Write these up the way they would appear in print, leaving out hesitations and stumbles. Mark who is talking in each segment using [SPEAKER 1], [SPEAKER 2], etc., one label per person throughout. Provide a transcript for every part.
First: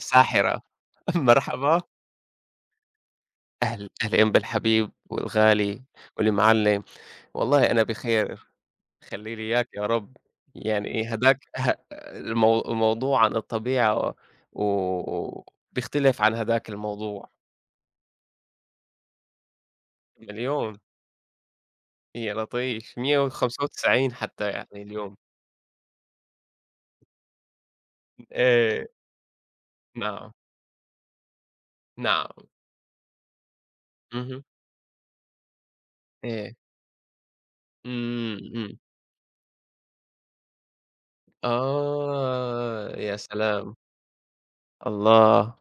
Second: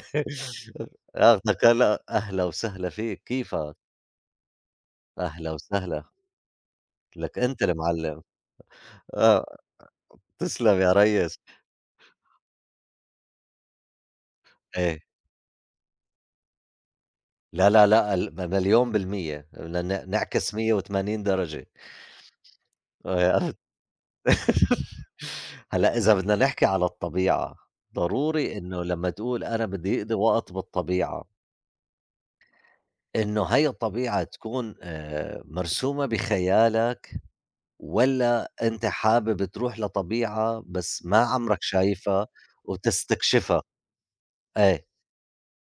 [SPEAKER 1] ساحرة.
[SPEAKER 2] أخدك
[SPEAKER 1] مرحبا.
[SPEAKER 2] هلأ، أهلا وسهلا فيك، كيفك؟
[SPEAKER 1] أهلين بالحبيب
[SPEAKER 2] أهلا
[SPEAKER 1] والغالي
[SPEAKER 2] وسهلا.
[SPEAKER 1] والمعلّم.
[SPEAKER 2] لك أنت
[SPEAKER 1] والله أنا
[SPEAKER 2] المعلم.
[SPEAKER 1] بخير، خلّي لي
[SPEAKER 2] آه،
[SPEAKER 1] إياك يا رب.
[SPEAKER 2] تسلم يا
[SPEAKER 1] يعني
[SPEAKER 2] ريس.
[SPEAKER 1] هداك ه المو الموضوع عن الطبيعة،
[SPEAKER 2] إيه.
[SPEAKER 1] و بيختلف عن هداك الموضوع.
[SPEAKER 2] لا، لا، لأ، ال م مليون بالمِيّة بدنا نعكس
[SPEAKER 1] مليون،
[SPEAKER 2] 180 درجة.
[SPEAKER 1] يا لطيف
[SPEAKER 2] آآ
[SPEAKER 1] 195 حتى يعني اليوم.
[SPEAKER 2] هلأ إذا بدنا نحكي على الطبيعة، ضروري إنه
[SPEAKER 1] إيه،
[SPEAKER 2] لمّا تقول أنا بدي أقضي
[SPEAKER 1] نعم،
[SPEAKER 2] وقت بالطبيعة،
[SPEAKER 1] نعم،
[SPEAKER 2] إنه هي الطبيعة
[SPEAKER 1] اهم،
[SPEAKER 2] تكون مرسومة
[SPEAKER 1] إيه،
[SPEAKER 2] بخيالك،
[SPEAKER 1] إمم،
[SPEAKER 2] والّا
[SPEAKER 1] إمم،
[SPEAKER 2] أنت حابب تروح لطبيعة بس ما عمرك شايفها
[SPEAKER 1] آه، يا
[SPEAKER 2] وتستكشفها؟
[SPEAKER 1] سلام.
[SPEAKER 2] إيه.
[SPEAKER 1] الله!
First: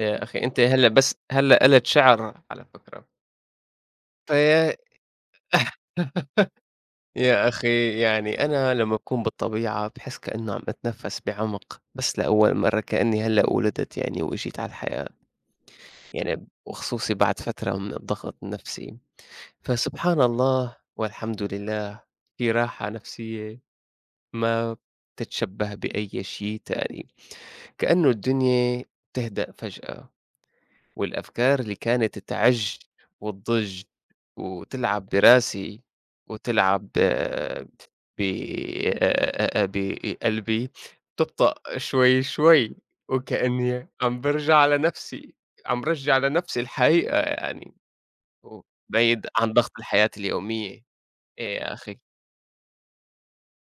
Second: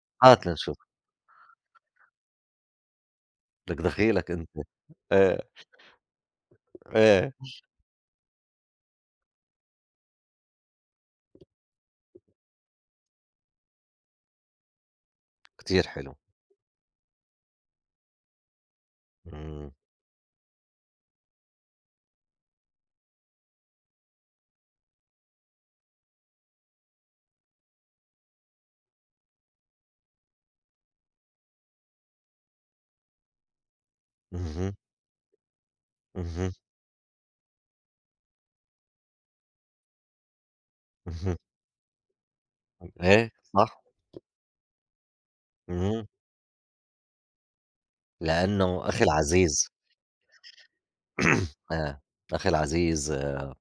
[SPEAKER 1] يا أخي
[SPEAKER 2] هات
[SPEAKER 1] أنت
[SPEAKER 2] لنشوف،
[SPEAKER 1] هلّا بس هلّا قلت شعر على فكرة.
[SPEAKER 2] لك دخيلك أنت.
[SPEAKER 1] فيا
[SPEAKER 2] إيه، إيه.
[SPEAKER 1] يا أخي يعني أنا لمّا أكون بالطبيعة باحس كإنه عم أتنفس بعمق، بس لأول مرّة كإني هلّا ولدت يعني وإجيت على الحياة.
[SPEAKER 2] كتير حلو.
[SPEAKER 1] يعني وخصوصي بعد فترة من الضغط النفسي،
[SPEAKER 2] إمم.
[SPEAKER 1] فسبحان الله والحمد لله، في راحة نفسية ما بتتشبه بأي شي تاني، كإنه الدنيا بتهدأ فجأة. والأفكار اللي كانت تعِج وتضِج
[SPEAKER 2] اهم.
[SPEAKER 1] وتلعب براسي
[SPEAKER 2] اهم.
[SPEAKER 1] وتلعب آه، ب بقلبي
[SPEAKER 2] اهم.
[SPEAKER 1] تبطأ شوي، شوي،
[SPEAKER 2] إيه، صح.
[SPEAKER 1] وكأني عم بارجع على نَفْسي، عم
[SPEAKER 2] إمم.
[SPEAKER 1] بارجّع لنَفْسي الحقيقة يعني،
[SPEAKER 2] لأنه أخي
[SPEAKER 1] وبعيد عن
[SPEAKER 2] العزيز
[SPEAKER 1] ضغط الحياة اليومية. إيه يا أخي،
[SPEAKER 2] آه، أخي العزيز آه،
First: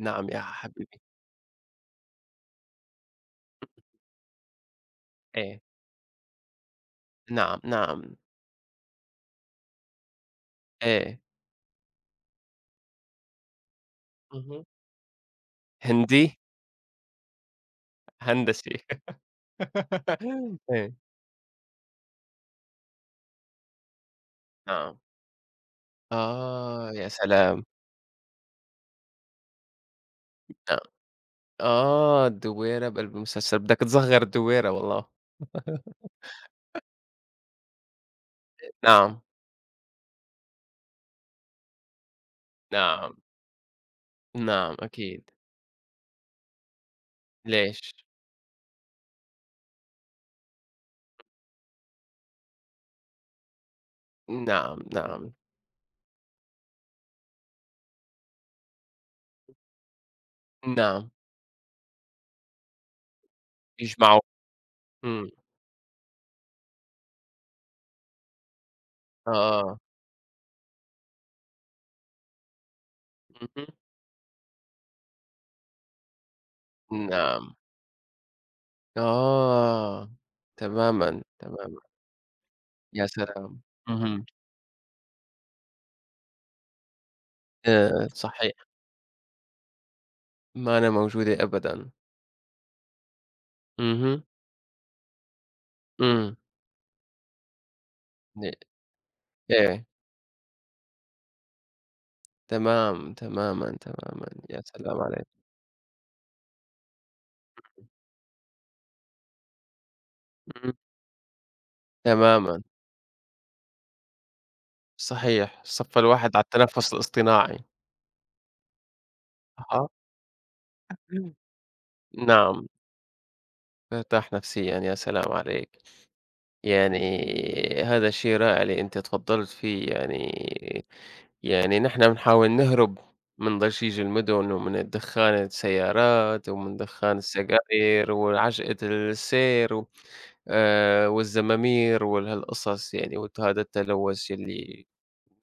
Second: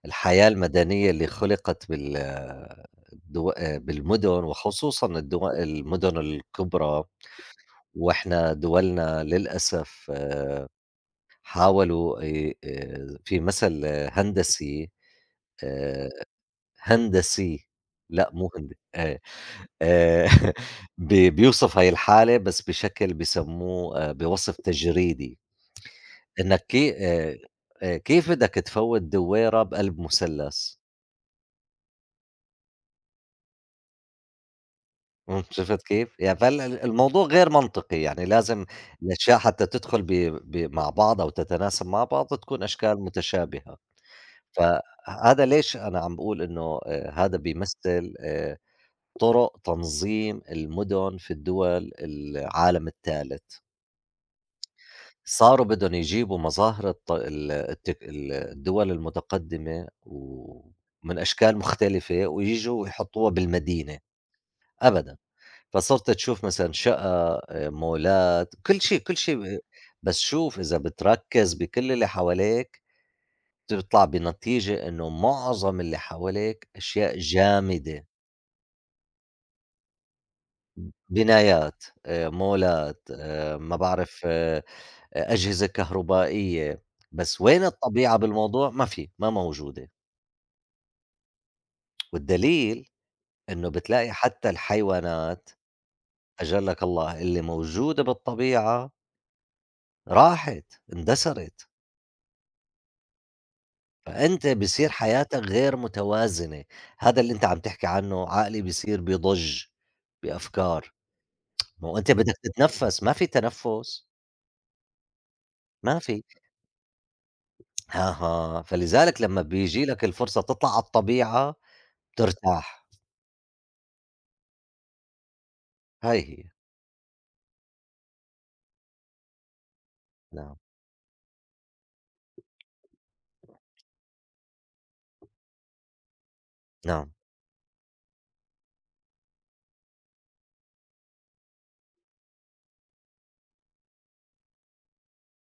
[SPEAKER 1] نعم يا
[SPEAKER 2] الحياة
[SPEAKER 1] حبيبي.
[SPEAKER 2] المدنية اللي خُلقت بال آه، الدو بالمدن، وخصوصًا
[SPEAKER 1] إيه،
[SPEAKER 2] المدن الكبرى،
[SPEAKER 1] نعم، نعم،
[SPEAKER 2] وإحنا دولنا للأسف
[SPEAKER 1] إيه.
[SPEAKER 2] حاولوا في مثل
[SPEAKER 1] اهم.
[SPEAKER 2] هندسي. آآ
[SPEAKER 1] هندي؟
[SPEAKER 2] هندسي لأ مو
[SPEAKER 1] هندسي.
[SPEAKER 2] هند آآ
[SPEAKER 1] إيه،
[SPEAKER 2] بيوصف هاي الحالة، بس بشكل بيسموه بوصف
[SPEAKER 1] نعم.
[SPEAKER 2] تجريدي. إنك
[SPEAKER 1] آه،
[SPEAKER 2] كي
[SPEAKER 1] يا سلام!
[SPEAKER 2] كيف بدك تفوّت دوّيرة بقلب مثلث؟
[SPEAKER 1] أ آه، الدويرة بقلب المسلسل، بدك تصغّر الدويرة والله.
[SPEAKER 2] شُفت كيف؟ يعني فهلا الموضوع غير منطقي، يعني لازم
[SPEAKER 1] نعم،
[SPEAKER 2] الأشياء حتى تدخل ب ب مع بعض أو تتناسب مع بعض تكون أشكال
[SPEAKER 1] نعم،
[SPEAKER 2] متشابهة.
[SPEAKER 1] نعم، أكيد.
[SPEAKER 2] فهذا ليش أنا عم باقول إنه هذا
[SPEAKER 1] ليش؟
[SPEAKER 2] بيمثّل طُرق تنظيم المُدن في الدول العالم التالت.
[SPEAKER 1] نعم، نعم،
[SPEAKER 2] صاروا بدهم يجيبوا مظاهر الط ال التك ال الدول المتقدمة،
[SPEAKER 1] نعم،
[SPEAKER 2] ومن أشكال مختلفة، وييجوا ويحطّوها بالمدينة.
[SPEAKER 1] يجمعوا.
[SPEAKER 2] أبدًا.
[SPEAKER 1] إمم،
[SPEAKER 2] فصرت تشوف مثلًا شقق، مولات، كل شي، كل شي
[SPEAKER 1] آه،
[SPEAKER 2] بس شوف إذا بتركّز بكل اللي حواليك،
[SPEAKER 1] اهم،
[SPEAKER 2] بتطلع بنتيجة إنه معظم اللي حواليك أشياء
[SPEAKER 1] نعم.
[SPEAKER 2] جامدة:
[SPEAKER 1] آه، تمامًا، تمامًا،
[SPEAKER 2] بنايات، مولات،
[SPEAKER 1] يا سلام!
[SPEAKER 2] ما بعرف،
[SPEAKER 1] اهم،
[SPEAKER 2] أجهزة كهربائية. بس وين الطبيعة
[SPEAKER 1] صحيح،
[SPEAKER 2] بالموضوع؟ ما في، ما موجودة.
[SPEAKER 1] ما أنا موجودة أبدًا.
[SPEAKER 2] والدليل إنه بتلاقي
[SPEAKER 1] اهم،
[SPEAKER 2] حتى الحيوانات،
[SPEAKER 1] إمم،
[SPEAKER 2] أجلك الله، اللي موجودة
[SPEAKER 1] ن
[SPEAKER 2] بالطبيعة
[SPEAKER 1] إيه،
[SPEAKER 2] راحت، اندثرت.
[SPEAKER 1] تمام، تمامًا، تمامًا،
[SPEAKER 2] فأنت
[SPEAKER 1] يا
[SPEAKER 2] بصير
[SPEAKER 1] سلام عليك،
[SPEAKER 2] حياتك غير متوازنة، هذا اللي أنت عم تحكي عنه، عقلي بصير بضج
[SPEAKER 1] اهم،
[SPEAKER 2] بأفكار. ما هو أنت بدك
[SPEAKER 1] تمامًا.
[SPEAKER 2] تتنفّس، ما في تنفُّس،
[SPEAKER 1] صحيح، صَفّى
[SPEAKER 2] ما في.
[SPEAKER 1] الواحد على التنفُّس الاصطناعي.
[SPEAKER 2] أها، فلذلك لمّا بييجي
[SPEAKER 1] أها.
[SPEAKER 2] لك الفرصة تطلع على الطبيعة
[SPEAKER 1] نعم،
[SPEAKER 2] بترتاح.
[SPEAKER 1] ارتاح نفسيًا، يا سلام عليك.
[SPEAKER 2] هاي هي.
[SPEAKER 1] يعني هذا شيء رائع اللي أنتِ تفضّلتِ فيه
[SPEAKER 2] نعم،
[SPEAKER 1] يعني، يعني نحن بنحاول نهرب من ضجيج المدن ومن الدخان السيارات ومن
[SPEAKER 2] نعم.
[SPEAKER 1] دخان السجاير وعجقة السير و والزمامير وهالقصص يعني، وهذا التلوث يلّي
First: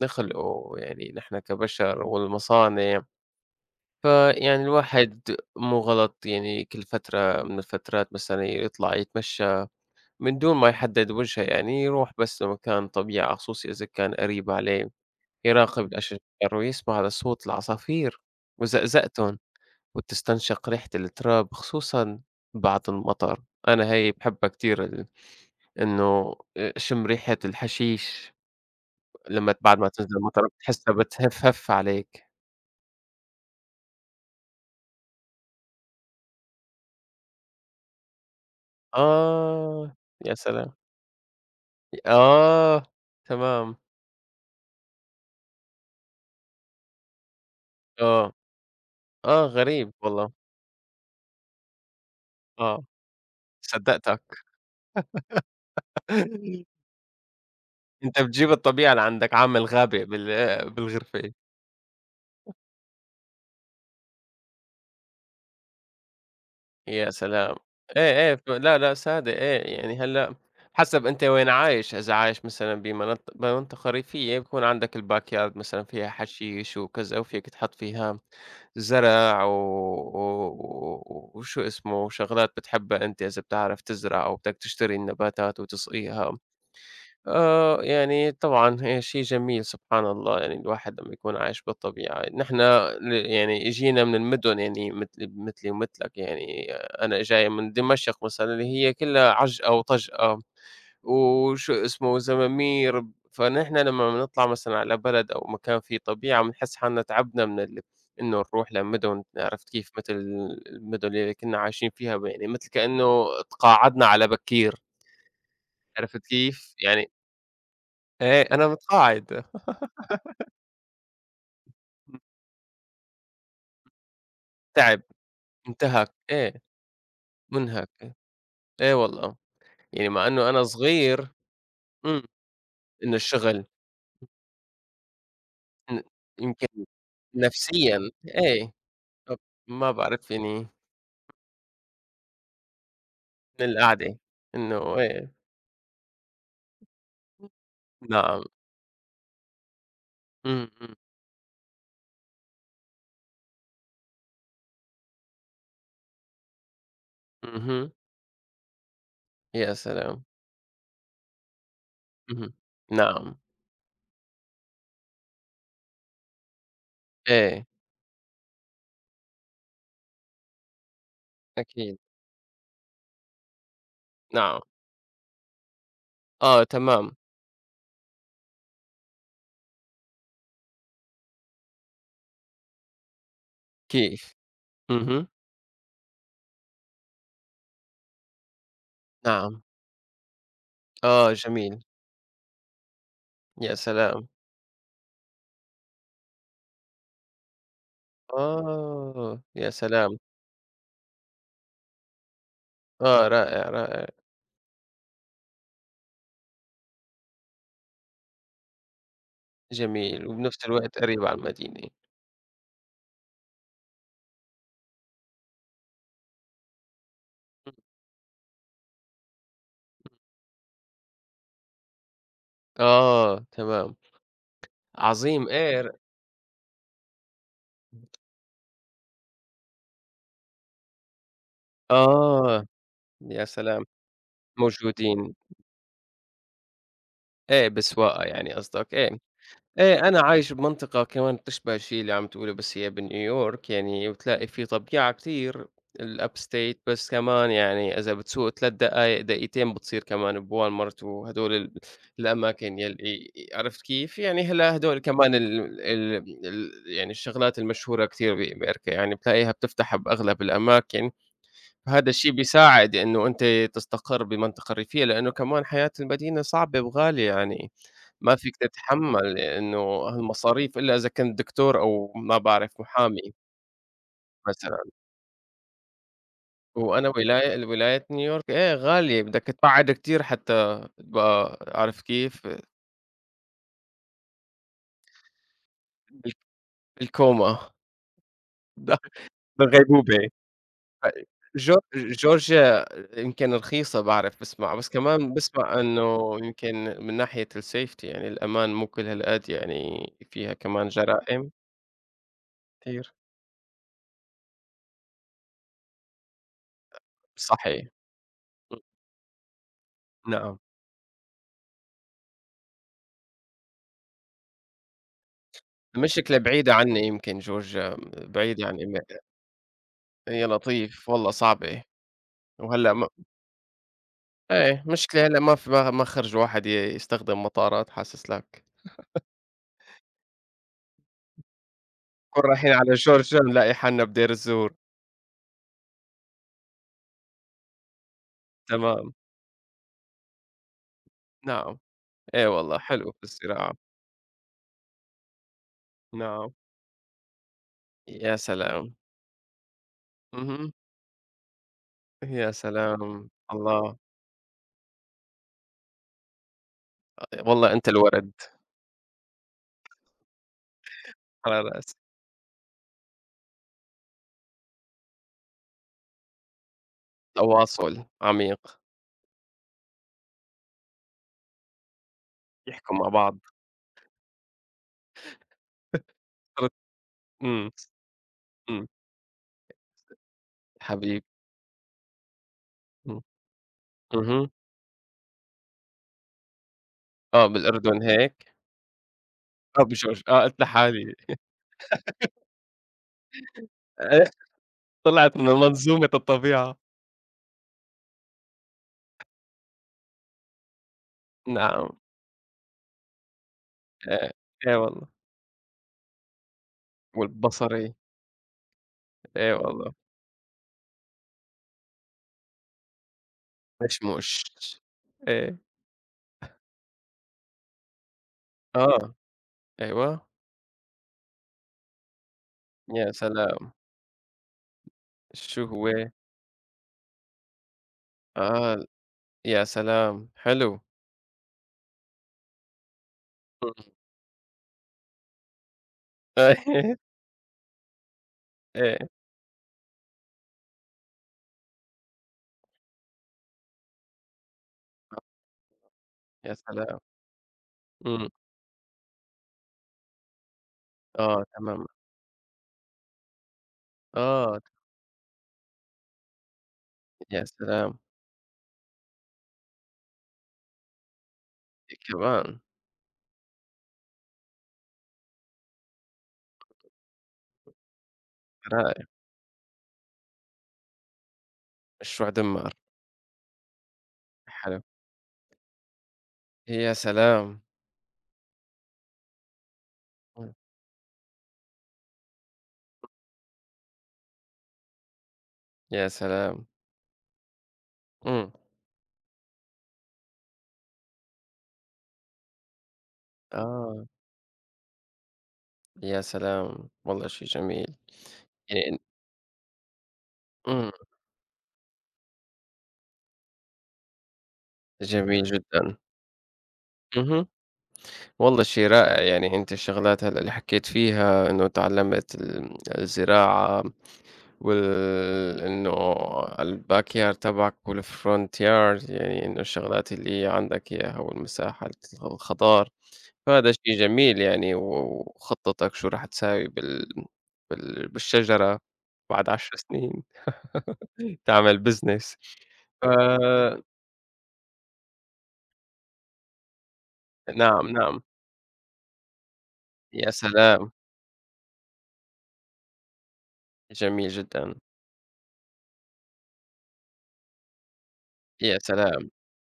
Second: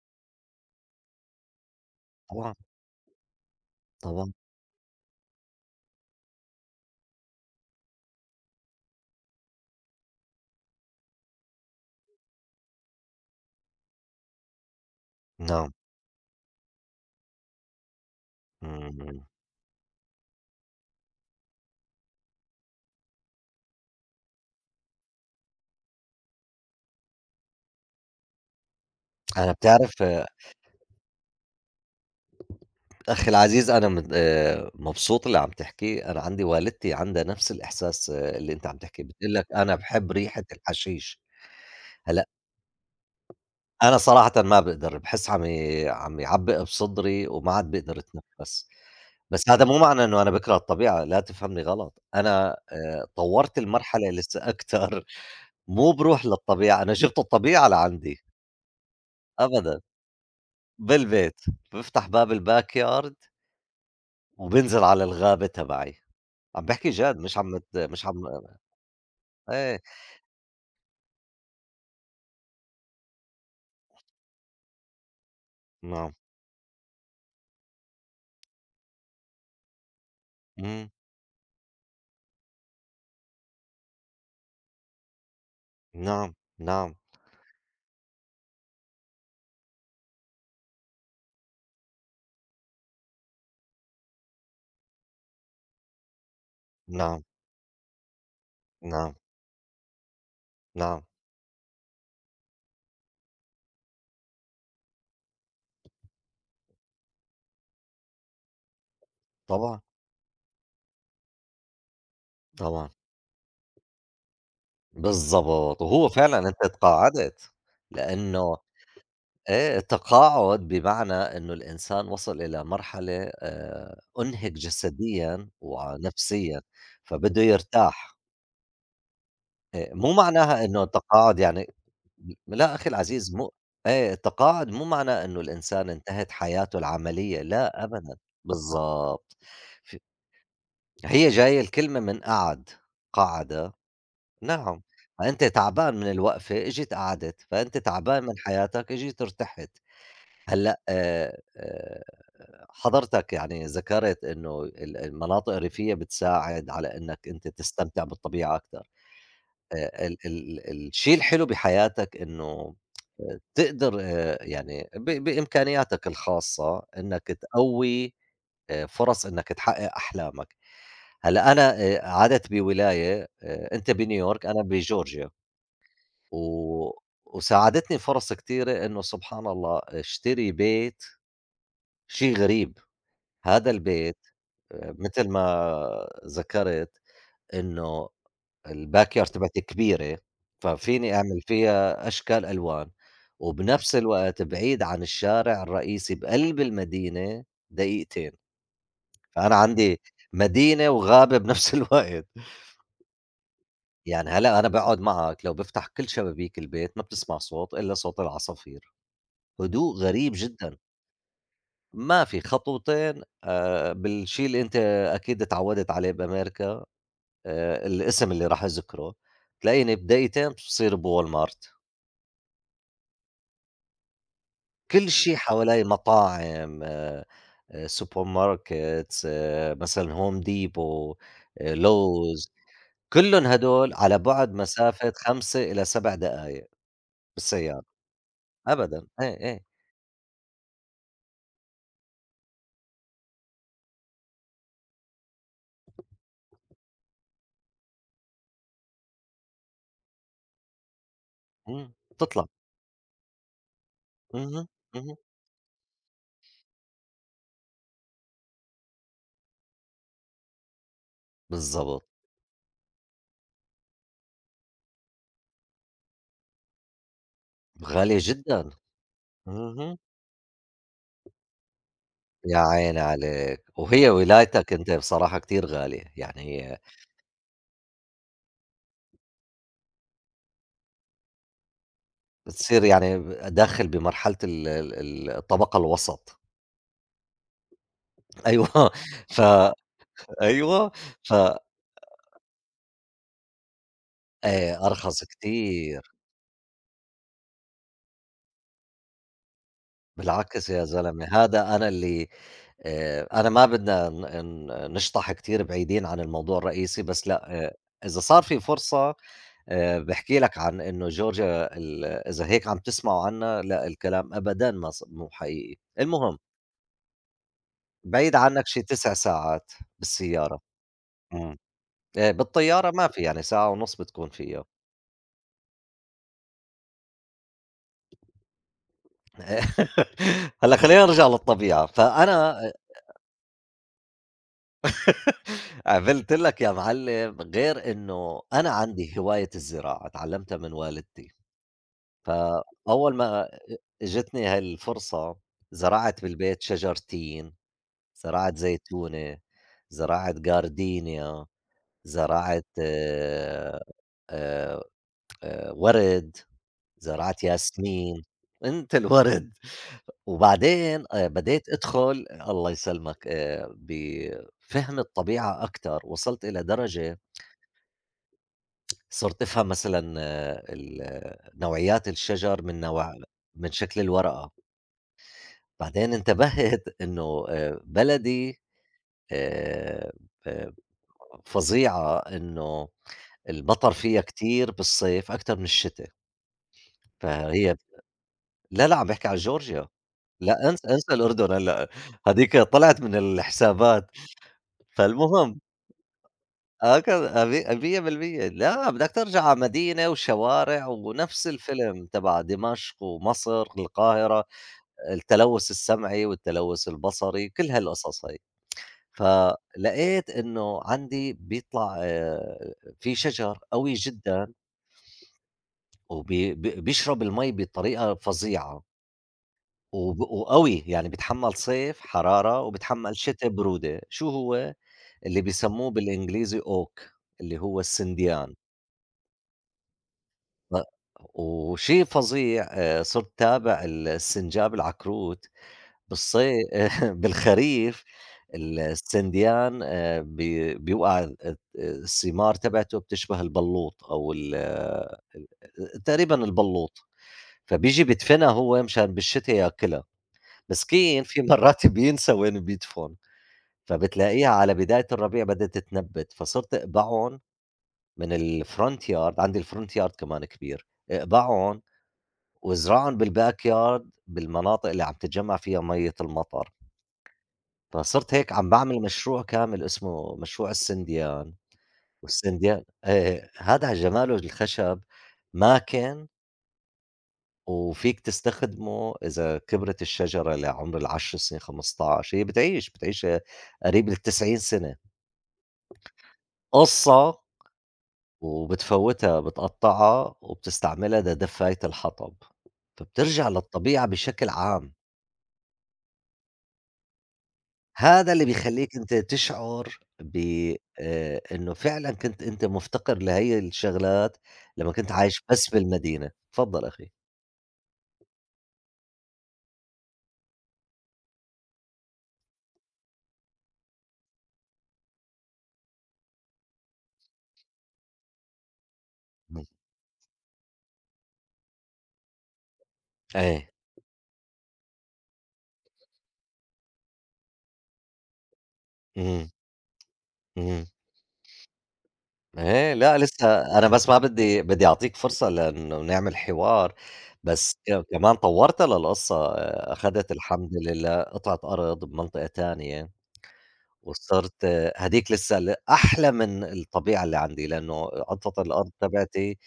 [SPEAKER 1] نخلقه يعني نحن كبشر
[SPEAKER 2] طبعًا،
[SPEAKER 1] والمصانع.
[SPEAKER 2] طبعًا.
[SPEAKER 1] فيعني الواحد مو غلط يعني كل فترة من الفترات مثلًا يطلع يتمشى من دون ما يحدد وجهه يعني، يروح بس لمكان طبيعة خصوصي إذا كان قريب عليه،
[SPEAKER 2] نعم.
[SPEAKER 1] يراقب إمم. الأشجار ويسمع لصوت العصافير
[SPEAKER 2] إمم.
[SPEAKER 1] وزقزقتهم، وتستنشق ريحة التراب خصوصًا بعد المطر. أنا هاي باحبها كتير، ال إنه أ شم ريحة الحشيش
[SPEAKER 2] أنا
[SPEAKER 1] لمّا بعد ما
[SPEAKER 2] بتعرف
[SPEAKER 1] تنزل
[SPEAKER 2] آه،
[SPEAKER 1] المطر بتحسها بتهفهف عليك.
[SPEAKER 2] أخي العزيز أنا مت مبسوط اللي عم تحكيه. أنا عندي والدتي عندها نفس الإحساس آه، اللي أنت عم تحكيه، بتقول لك أنا
[SPEAKER 1] آه،
[SPEAKER 2] باحب
[SPEAKER 1] يا
[SPEAKER 2] ريحة
[SPEAKER 1] سلام!
[SPEAKER 2] الحشيش. هلأ
[SPEAKER 1] آه، تمام،
[SPEAKER 2] أنا صراحةً ما باقدر، باحس عم يعبّق بصدري وما عاد باقدر
[SPEAKER 1] آه،
[SPEAKER 2] أتنفّس.
[SPEAKER 1] آه
[SPEAKER 2] بس هذا مو
[SPEAKER 1] غريب
[SPEAKER 2] معنى إنه أنا
[SPEAKER 1] والله،
[SPEAKER 2] باكره الطبيعة، لا تفهمني غلط، أنا
[SPEAKER 1] آه،
[SPEAKER 2] طوّرت المرحلة
[SPEAKER 1] صدّقتك.
[SPEAKER 2] لسه أكتر. مو باروح للطبيعة، أنا جِبت الطبيعة
[SPEAKER 1] أنت
[SPEAKER 2] لعندي.
[SPEAKER 1] بتجيب الطبيعة لعندك، عامل
[SPEAKER 2] أبدًا.
[SPEAKER 1] غابة بالغرفة،
[SPEAKER 2] بالبيت. بافتح باب الbackyard وبانزل على الغابة تبعي. عم باحكي
[SPEAKER 1] يا
[SPEAKER 2] جَد، مش
[SPEAKER 1] سلام!
[SPEAKER 2] عم بت مش
[SPEAKER 1] إيه،
[SPEAKER 2] عم.
[SPEAKER 1] إيه، ف لا، لأ صادق إيه،
[SPEAKER 2] إيه.
[SPEAKER 1] يعني هلأ حسب أنت وين عايش، إذا عايش مثلًا بمنطقة ريفية بيكون عندك الback yard مثلًا فيها
[SPEAKER 2] نعم.
[SPEAKER 1] حشيش وكذا، وفيك تحط فيها زرع و
[SPEAKER 2] إمم.
[SPEAKER 1] و وشو اسمه، وشغلات بتحبها أنت إذا بتعرف تزرع أو بدك تشتري النباتات
[SPEAKER 2] نعم،
[SPEAKER 1] وتسقيها.
[SPEAKER 2] نعم.
[SPEAKER 1] آه، يعني طبعًا هي شيء جميل سبحان الله، يعني الواحد لمّا يكون عايش بالطبيعة، نحن ل يعني جينا من المدن يعني مثلي ومثلك، يعني أنا
[SPEAKER 2] نعم.
[SPEAKER 1] جاي من دمشق مثلًا اللي هي
[SPEAKER 2] نعم،
[SPEAKER 1] كلّها عجقة وطجقة
[SPEAKER 2] نعم.
[SPEAKER 1] وشو اسمه وزمامير. فنحن لمّا بنطلع مثلًا على بلد أو مكان فيه طبيعة بنحس حالنا تعبنا من ال إنه نروح لمدن، عرفت
[SPEAKER 2] طبعًا،
[SPEAKER 1] كيف؟ مثل المدن اللي كنا عايشين فيها، يعني مثل
[SPEAKER 2] طبعًا.
[SPEAKER 1] كأنه تقاعدنا على بكير،
[SPEAKER 2] بالضبط، وهو
[SPEAKER 1] عرفت
[SPEAKER 2] فعلًا أنت
[SPEAKER 1] كيف؟ يعني
[SPEAKER 2] تقاعدت،
[SPEAKER 1] إيه، أنا
[SPEAKER 2] لإنه
[SPEAKER 1] متقاعد،
[SPEAKER 2] إيه، تقاعُد بمعنى إنه الإنسان وصل إلى مرحلة أُنهِك
[SPEAKER 1] تعب،
[SPEAKER 2] جسديًا
[SPEAKER 1] انتهك،
[SPEAKER 2] ونفسيًا،
[SPEAKER 1] إيه،
[SPEAKER 2] فبده
[SPEAKER 1] مُنهك، إيه
[SPEAKER 2] يرتاح.
[SPEAKER 1] إيه والله،
[SPEAKER 2] إيه،
[SPEAKER 1] يعني
[SPEAKER 2] مو
[SPEAKER 1] مع إنه أنا
[SPEAKER 2] معناها إنه
[SPEAKER 1] صغير
[SPEAKER 2] التقاعُد يعني،
[SPEAKER 1] إمم،
[SPEAKER 2] لأ أخي
[SPEAKER 1] إنه
[SPEAKER 2] العزيز مو،
[SPEAKER 1] الشغل
[SPEAKER 2] إيه، التقاعُد مو معناه إنه الإنسان
[SPEAKER 1] إن
[SPEAKER 2] انتهت
[SPEAKER 1] يمكن
[SPEAKER 2] حياته العملية، لأ
[SPEAKER 1] نفسيًا
[SPEAKER 2] أبدًا.
[SPEAKER 1] إيه،
[SPEAKER 2] بالضبط.
[SPEAKER 1] طب ما
[SPEAKER 2] ف
[SPEAKER 1] باعرف يعني
[SPEAKER 2] هي جاية الكلمة من قعَد،
[SPEAKER 1] من
[SPEAKER 2] قعَد.
[SPEAKER 1] القعدة،
[SPEAKER 2] نعم.
[SPEAKER 1] إنه إيه،
[SPEAKER 2] فأنت تعبان من الوقفة، إجيت قعَدت، فأنت تعبان من
[SPEAKER 1] نعم،
[SPEAKER 2] حياتك، إجيت ارتحت.
[SPEAKER 1] إمم،
[SPEAKER 2] هلّأ
[SPEAKER 1] إمم،
[SPEAKER 2] حضرتك يعني ذكرت إنه المناطق الريفية بتساعد على إنّك أنت
[SPEAKER 1] اهم،
[SPEAKER 2] تستمتع بالطبيعة أكتر.
[SPEAKER 1] يا
[SPEAKER 2] ال
[SPEAKER 1] سلام،
[SPEAKER 2] ال الشيء الحلو بحياتك
[SPEAKER 1] اهم،
[SPEAKER 2] إنه
[SPEAKER 1] نعم،
[SPEAKER 2] تقدر يعني بإمكانياتك الخاصة إنّك
[SPEAKER 1] إيه،
[SPEAKER 2] تقوّي فرص إنّك تحقق أحلامك. هلأ أنا
[SPEAKER 1] أكيد،
[SPEAKER 2] عَشت بولاية، أنت بنيويورك
[SPEAKER 1] نعم،
[SPEAKER 2] أنا بجورجيا، و
[SPEAKER 1] آه، تمام،
[SPEAKER 2] وساعدتني فرص كتيرة إنه سبحان الله اشتري بيت. شيء غريب. هذا البيت
[SPEAKER 1] كيف، اهم،
[SPEAKER 2] متل ما ذكرت إنه الbackyard
[SPEAKER 1] نعم،
[SPEAKER 2] تبعتي كبيرة، ففيني
[SPEAKER 1] آه،
[SPEAKER 2] أعمل
[SPEAKER 1] جميل،
[SPEAKER 2] فيها أشكال ألوان،
[SPEAKER 1] يا
[SPEAKER 2] وبنفس
[SPEAKER 1] سلام،
[SPEAKER 2] الوقت بعيد عن الشارع الرئيسي بقلب المدينة دقيقتين.
[SPEAKER 1] آه،
[SPEAKER 2] فأنا
[SPEAKER 1] يا
[SPEAKER 2] عندي
[SPEAKER 1] سلام،
[SPEAKER 2] مدينة وغابة بنفس الوقت.
[SPEAKER 1] آه، رائع، رائع.
[SPEAKER 2] يعني هلأ أنا باقعد معك لو بافتح كل شبابيك البيت ما بتسمع صوت إلا صوت العصافير، هدوء
[SPEAKER 1] جميل،
[SPEAKER 2] غريب
[SPEAKER 1] وبنفس
[SPEAKER 2] جدًا.
[SPEAKER 1] الوقت قريبة على المدينة.
[SPEAKER 2] ما في خطوتين بالشي اللي أنت أكيد اتعودت عليه بأمريكا، الاسم اللي راح أذكره، تلاقيني بدقيقتين باصير بوالمارت.
[SPEAKER 1] آه، تمام.
[SPEAKER 2] كل شي
[SPEAKER 1] عظيم إيه
[SPEAKER 2] حوالي
[SPEAKER 1] ر
[SPEAKER 2] مطاعم، سوبر ماركتس، مثلًا هوم ديبو، لوز،
[SPEAKER 1] آه، يا
[SPEAKER 2] كلّن
[SPEAKER 1] سلام،
[SPEAKER 2] هدول على بُعد مسافة
[SPEAKER 1] موجودين.
[SPEAKER 2] 5 إلى 7 دقايق
[SPEAKER 1] إيه
[SPEAKER 2] بالسيارة.
[SPEAKER 1] بسواقها يعني قصدك،
[SPEAKER 2] أبدًا،
[SPEAKER 1] إيه.
[SPEAKER 2] إيه، إيه.
[SPEAKER 1] إيه، أنا عايش بمنطقة كمان بتشبه الشي اللي عم تقوله بس هي بنيويورك يعني وتلاقي في طبيعة كتير الأبستيت، بس كمان يعني إذا بتسوق 3 دقايق دقيقتين بتصير كمان بوالمارت وهدول ال
[SPEAKER 2] إمم، بتطلع.
[SPEAKER 1] الأماكن يلّي عرفت كيف؟ يعني
[SPEAKER 2] اهم.
[SPEAKER 1] هلأ هدول
[SPEAKER 2] اهم.
[SPEAKER 1] كمان ال يعني الشغلات المشهورة كتير بأمريكا يعني بتلاقيها بتفتح بأغلب الأماكن.
[SPEAKER 2] بالضبط.
[SPEAKER 1] فهذا الشي بيساعد إنه أنت تستقر بمنطقة ريفية لأنه كمان حياة المدينة صعبة وغالية يعني.
[SPEAKER 2] غالية
[SPEAKER 1] ما فيك
[SPEAKER 2] جدًا.
[SPEAKER 1] تتحمّل إنه
[SPEAKER 2] اهم.
[SPEAKER 1] هالمصاريف إلّا إذا كنت دكتور أو ما
[SPEAKER 2] يا
[SPEAKER 1] بعرف
[SPEAKER 2] عيني
[SPEAKER 1] محامي
[SPEAKER 2] عليك، وهي ولايتك
[SPEAKER 1] مثلًا،
[SPEAKER 2] أنت بصراحة كتير غالية، يعني
[SPEAKER 1] وأنا ولاية نيويورك إيه غالية، بدك تبعّد كتير حتى تبقى عارف كيف
[SPEAKER 2] بتصير يعني داخل بمرحلة ال ال الطبقة
[SPEAKER 1] بال
[SPEAKER 2] الوسط.
[SPEAKER 1] بالكوما
[SPEAKER 2] أيوه ف
[SPEAKER 1] بالغيبوبة
[SPEAKER 2] أيوه
[SPEAKER 1] ف
[SPEAKER 2] ف.
[SPEAKER 1] جو جورجيا يمكن رخيصة باعرف باسمع، بس
[SPEAKER 2] أرخص
[SPEAKER 1] كمان باسمع
[SPEAKER 2] كتير.
[SPEAKER 1] إنه يمكن من ناحية الsafety يعني الأمان مو كل هالقد يعني فيها
[SPEAKER 2] بالعكس يا
[SPEAKER 1] كمان
[SPEAKER 2] زلمة
[SPEAKER 1] جرائم
[SPEAKER 2] هذا أنا اللي،
[SPEAKER 1] كتير.
[SPEAKER 2] أنا ما بدنا ن ن نشطح كتير بعيدين عن الموضوع الرئيسي، بس لأ
[SPEAKER 1] صحيح،
[SPEAKER 2] إذا صار في
[SPEAKER 1] إمم،
[SPEAKER 2] فرصة باحكي
[SPEAKER 1] نعم.
[SPEAKER 2] لك عن إنه جورجيا ال، إذا هيك عم تسمعوا عنّا لأ الكلام أبدًا ما ص مو حقيقي.
[SPEAKER 1] المشكلة
[SPEAKER 2] المهم،
[SPEAKER 1] بعيدة عني يمكن جورجيا
[SPEAKER 2] بعيد
[SPEAKER 1] بعيد
[SPEAKER 2] عنك شي
[SPEAKER 1] يعني م
[SPEAKER 2] 9 ساعات
[SPEAKER 1] هي
[SPEAKER 2] بالسيارة.
[SPEAKER 1] لطيف والله
[SPEAKER 2] إمم.
[SPEAKER 1] صعبة،
[SPEAKER 2] إيه، بالطيارة
[SPEAKER 1] وهلأ
[SPEAKER 2] ما
[SPEAKER 1] ما
[SPEAKER 2] في يعني ساعة ونُص بتكون فيها.
[SPEAKER 1] إيه مشكلة هلأ ما في ما خرج واحد ي يستخدم مطارات حاسس لك،
[SPEAKER 2] هلّأ خلّينا نرجع للطبيعة.
[SPEAKER 1] نكون رايحين
[SPEAKER 2] فأنا
[SPEAKER 1] على جورجيا نلاقي حالنا بدير الزور،
[SPEAKER 2] عملت لك يا معلّم، غير إنه أنا
[SPEAKER 1] تمام،
[SPEAKER 2] عندي هواية الزراعة، اتعلّمتها من والدتي.
[SPEAKER 1] نعم، إي والله حلو
[SPEAKER 2] فأول
[SPEAKER 1] في
[SPEAKER 2] ما
[SPEAKER 1] الزراعة،
[SPEAKER 2] إجتني هاي الفرصة زرعت
[SPEAKER 1] نعم،
[SPEAKER 2] بالبيت شجر تين،
[SPEAKER 1] يا
[SPEAKER 2] زرعت
[SPEAKER 1] سلام،
[SPEAKER 2] زيتونة، زرعت
[SPEAKER 1] اهم،
[SPEAKER 2] جاردينيا،
[SPEAKER 1] يا
[SPEAKER 2] زرعت
[SPEAKER 1] سلام، الله،
[SPEAKER 2] آآ ورد، زرعت
[SPEAKER 1] والله أنت
[SPEAKER 2] ياسمين.
[SPEAKER 1] الورد،
[SPEAKER 2] أنت الورد. وبعدين
[SPEAKER 1] على
[SPEAKER 2] بديت
[SPEAKER 1] رأسي،
[SPEAKER 2] أدخل الله يسلمك بفهم الطبيعة أكتر، وصلت إلى درجة
[SPEAKER 1] تواصل عميق،
[SPEAKER 2] صرت أفهم مثلًا آه، ال آه، نوعيات الشجر من
[SPEAKER 1] يحكوا مع
[SPEAKER 2] نوع،
[SPEAKER 1] بعض،
[SPEAKER 2] من شكل الورقة. بعدين
[SPEAKER 1] صرت
[SPEAKER 2] انتبهت إنه
[SPEAKER 1] إمم،
[SPEAKER 2] بلدي
[SPEAKER 1] إمم،
[SPEAKER 2] آآ آآ
[SPEAKER 1] حبيب،
[SPEAKER 2] فظيعة، إنه
[SPEAKER 1] إمم،
[SPEAKER 2] المطر فيها
[SPEAKER 1] اهم،
[SPEAKER 2] كتير بالصيف أكتر من الشتا.
[SPEAKER 1] آه
[SPEAKER 2] فهي،
[SPEAKER 1] بالأردن هيك؟
[SPEAKER 2] لا، لا، عم باحكي عن
[SPEAKER 1] آه
[SPEAKER 2] جورجيا.
[SPEAKER 1] مش مش آه قلت
[SPEAKER 2] لا انسى
[SPEAKER 1] لحالي
[SPEAKER 2] انسى الأردن هلأ، هذيك طلعت من الحسابات.
[SPEAKER 1] آآ طلعت من
[SPEAKER 2] فالمهم،
[SPEAKER 1] منظومة الطبيعة،
[SPEAKER 2] آه كده مي 100%، لأ، بدك ترجع على مدينة وشوارع ونفس
[SPEAKER 1] نعم،
[SPEAKER 2] الفيلم تبع دمشق ومصر،
[SPEAKER 1] آآ
[SPEAKER 2] القاهرة،
[SPEAKER 1] إيه والله،
[SPEAKER 2] التلوث السمعي والتلوث البصري، كل
[SPEAKER 1] والبصري، إيه
[SPEAKER 2] هالقصص هي.
[SPEAKER 1] إيه والله،
[SPEAKER 2] فلقيت إنه عندي بيطلع في شجر قوي
[SPEAKER 1] مشموش،
[SPEAKER 2] جدًا،
[SPEAKER 1] إيه،
[SPEAKER 2] وبي بي بيشرب المَي بطريقة فظيعة
[SPEAKER 1] آه، أيوه،
[SPEAKER 2] وقوي، يعني بيتحمّل صيف حرارة
[SPEAKER 1] يا
[SPEAKER 2] وبيتحمّل شتا
[SPEAKER 1] سلام،
[SPEAKER 2] برودة. شو هو؟ اللي
[SPEAKER 1] شو هو؟
[SPEAKER 2] بيسموه بالإنجليزي oak، اللي هو السنديان.
[SPEAKER 1] آه، يا سلام،
[SPEAKER 2] ط
[SPEAKER 1] حلو،
[SPEAKER 2] وشيء فظيع، صرت تابع
[SPEAKER 1] إمم،
[SPEAKER 2] السنجاب العكروت بالصي بالخريف.
[SPEAKER 1] إيه،
[SPEAKER 2] السنديان بي بيوقع الثمار تبعته، بتشبه البلوط أو ال آه، تقريبًا
[SPEAKER 1] يا سلام،
[SPEAKER 2] البلوط. فبييجي
[SPEAKER 1] إمم،
[SPEAKER 2] بيدفنها هو مشان بالشتا ياكلها، مسكين في
[SPEAKER 1] آه تمام،
[SPEAKER 2] مرات بينسى وين بيدفن، فبتلاقيها
[SPEAKER 1] آه،
[SPEAKER 2] على بداية الربيع بدأت تتنبت. فصرت اقبعهم
[SPEAKER 1] يا سلام،
[SPEAKER 2] من الfront yard، عندي الfront yard كمان كبير، اقبعهم
[SPEAKER 1] إيه كمان
[SPEAKER 2] وازرعهم بالback yard بالمناطق اللي عم تتجمّع فيها مَيّة المطر. فصرت هيك عم باعمل
[SPEAKER 1] رائع،
[SPEAKER 2] مشروع كامل اسمه مشروع السنديان.
[SPEAKER 1] مشروع دمّر،
[SPEAKER 2] والسنديان إيه، إيه، هذا جماله
[SPEAKER 1] حلو،
[SPEAKER 2] الخشب ماكن،
[SPEAKER 1] يا سلام،
[SPEAKER 2] وفيك تستخدمه إذا كبرت
[SPEAKER 1] إمم،
[SPEAKER 2] الشجرة لعمر ال10 سنين، 15، هي بتعيش، بتعيش قريب ل90 سنة،
[SPEAKER 1] يا سلام،
[SPEAKER 2] قصّة،
[SPEAKER 1] إمم،
[SPEAKER 2] وبتفوّتها بتقطّعها وبتستعملها لدفاية الحطب، فبترجع
[SPEAKER 1] آه.
[SPEAKER 2] للطبيعة بشكل عام.
[SPEAKER 1] يا سلام! والله شيء جميل.
[SPEAKER 2] هذا اللي بيخلّيك
[SPEAKER 1] يعني
[SPEAKER 2] أنت تشعُر ب
[SPEAKER 1] إمم،
[SPEAKER 2] إنه فعلًا كنت أنت مُفتقِر لهي الشغلات لمّا كنت
[SPEAKER 1] جميل
[SPEAKER 2] عايش بس
[SPEAKER 1] جدًا.
[SPEAKER 2] بالمدينة. تفضّل أخي.
[SPEAKER 1] اهم. والله شيء رائع، يعني أنتِ الشغلات هلأ اللي حكيت فيها إنه تعلمت ال الزراعة وال إنه الbackyard تبعك والfront yard، يعني إنه
[SPEAKER 2] إمم.
[SPEAKER 1] الشغلات اللي عندك إياها والمساحة الخضار، فهذا
[SPEAKER 2] إيه.
[SPEAKER 1] شيء جميل يعني وخطتك شو راح تساوي بالشجرة بعد
[SPEAKER 2] إمم.
[SPEAKER 1] 10 سنين،
[SPEAKER 2] إمم.
[SPEAKER 1] تعمل business.
[SPEAKER 2] إيه،
[SPEAKER 1] ف
[SPEAKER 2] لأ لسه أنا بس ما بدّي أعطيك فرصة لإنه نعمل حوار، بس
[SPEAKER 1] نعم، نعم،
[SPEAKER 2] كمان طوّرت للقصّة،
[SPEAKER 1] يا
[SPEAKER 2] أخدت الحمد
[SPEAKER 1] سلام!
[SPEAKER 2] لله قطعة أرض بمنطقة تانية.
[SPEAKER 1] جميل
[SPEAKER 2] وصرت،
[SPEAKER 1] جدًا،
[SPEAKER 2] هاديك لسه أحلى من الطبيعة اللي عندي، لإنه قطعة
[SPEAKER 1] يا
[SPEAKER 2] الأرض
[SPEAKER 1] سلام!
[SPEAKER 2] تبعتي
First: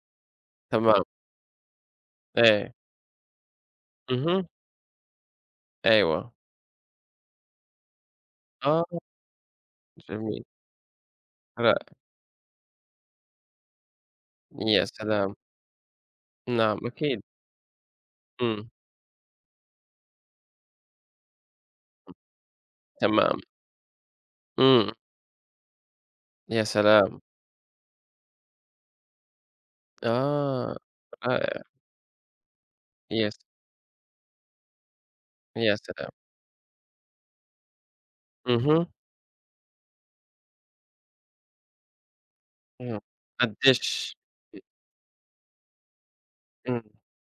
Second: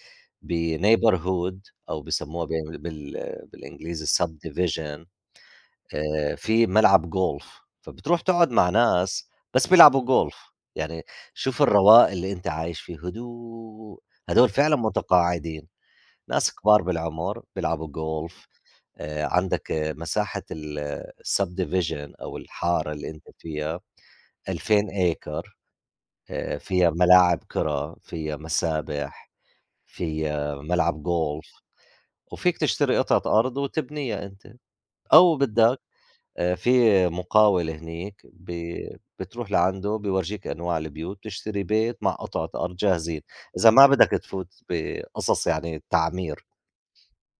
[SPEAKER 1] تمام،
[SPEAKER 2] بneighborhood أو بيسموها
[SPEAKER 1] إيه،
[SPEAKER 2] بالإنجليزي
[SPEAKER 1] اهم،
[SPEAKER 2] subdivision،
[SPEAKER 1] أيوه،
[SPEAKER 2] في ملعب جولف، فبتروح تقعد مع
[SPEAKER 1] آه،
[SPEAKER 2] ناس بس بيلعبوا جولف.
[SPEAKER 1] جميل،
[SPEAKER 2] يعني شوف
[SPEAKER 1] رائع،
[SPEAKER 2] الرواق اللي أنت عايش فيه، هدوء، هدول فعلًا
[SPEAKER 1] يا سلام!
[SPEAKER 2] متقاعدين، ناس
[SPEAKER 1] نعم،
[SPEAKER 2] كبار
[SPEAKER 1] أكيد،
[SPEAKER 2] بالعمر بيلعبوا جولف.
[SPEAKER 1] إمم،
[SPEAKER 2] عندك آه، مساحة الsubdivision أو الحارة اللي أنت
[SPEAKER 1] تمام،
[SPEAKER 2] فيها 2000
[SPEAKER 1] إمم،
[SPEAKER 2] acre،
[SPEAKER 1] يا
[SPEAKER 2] فيها
[SPEAKER 1] سلام!
[SPEAKER 2] ملاعب كرة، فيها مسابح، فيها
[SPEAKER 1] آه،
[SPEAKER 2] ملعب جولف،
[SPEAKER 1] رائع،
[SPEAKER 2] وفيك تشتري
[SPEAKER 1] يا س
[SPEAKER 2] قطعة أرض وتبنيها أنت، أو
[SPEAKER 1] يا
[SPEAKER 2] بدّك
[SPEAKER 1] سلام!
[SPEAKER 2] في مقاول هنيك
[SPEAKER 1] اهم،
[SPEAKER 2] بتروح لعنده بيورجيك أنواع البيوت، بتشتري بيت مع قطعة أرض
[SPEAKER 1] إمم،
[SPEAKER 2] جاهزين، إذا ما بدك
[SPEAKER 1] الدِش،
[SPEAKER 2] تفوت بقصص يعني تعمير.
[SPEAKER 1] إمم،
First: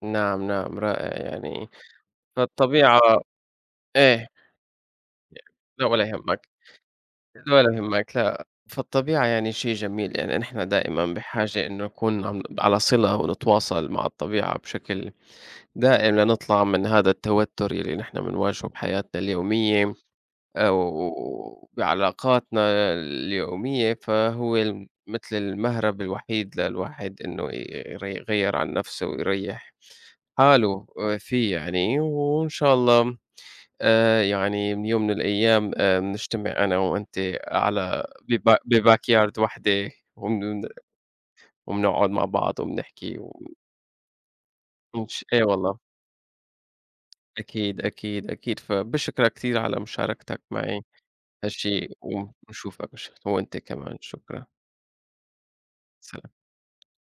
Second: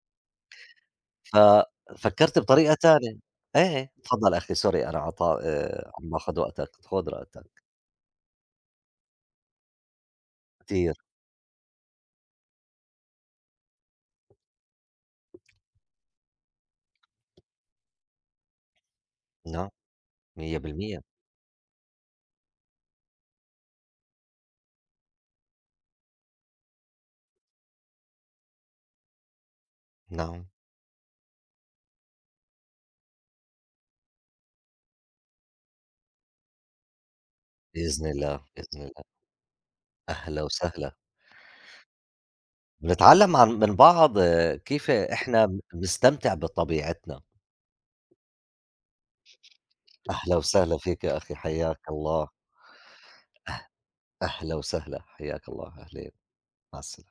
[SPEAKER 1] نعم، نعم، رائع يعني،
[SPEAKER 2] ففكّرت بطريقة
[SPEAKER 1] فالطبيعة
[SPEAKER 2] تانية. إيه،
[SPEAKER 1] إيه،
[SPEAKER 2] تفضّل أخي، سوري أنا عطا
[SPEAKER 1] لا ولا
[SPEAKER 2] عم باخُد
[SPEAKER 1] يهمك.
[SPEAKER 2] وقتك، خُد راحتك.
[SPEAKER 1] ولا يهمك لأ. فالطبيعة يعني شيء جميل، يعني نحن
[SPEAKER 2] كتير.
[SPEAKER 1] دائمًا بحاجة إنه نكون عم على صلة ونتواصل مع الطبيعة بشكل دائم لنطلع من هذا التوتر يلي نحن بنواجهه بحياتنا
[SPEAKER 2] نعم.
[SPEAKER 1] اليومية
[SPEAKER 2] 100%.
[SPEAKER 1] أو بعلاقاتنا اليومية، فهو ال مثل المهرب الوحيد للواحد إنه ي يري يغيّر عن نفسه ويريّح
[SPEAKER 2] نعم.
[SPEAKER 1] حاله فيه يعني، وإن شاء الله يعني من يوم من الأيام بنجتمع أنا وأنت على
[SPEAKER 2] بإذن الله،
[SPEAKER 1] بب
[SPEAKER 2] بإذن الله.
[SPEAKER 1] بbackyard وحدة
[SPEAKER 2] أهلا
[SPEAKER 1] وبن
[SPEAKER 2] وسهلا.
[SPEAKER 1] وبنقعد مع بعض وبنحكي
[SPEAKER 2] بنتعلم عن من بعض آه، كيف
[SPEAKER 1] وبنش إيه
[SPEAKER 2] إحنا
[SPEAKER 1] والله،
[SPEAKER 2] بنستمتع بطبيعتنا.
[SPEAKER 1] أكيد، أكيد، أكيد، فباشكرك كثير على
[SPEAKER 2] أهلا
[SPEAKER 1] مشاركتك
[SPEAKER 2] وسهلا
[SPEAKER 1] معي
[SPEAKER 2] فيك يا أخي حياك
[SPEAKER 1] هالشي
[SPEAKER 2] الله.
[SPEAKER 1] ونشوفك وش وأنت كمان شكرًا،
[SPEAKER 2] أهلا وسهلا، حياك الله، أهلين.
[SPEAKER 1] سلام.
[SPEAKER 2] مع السلامة.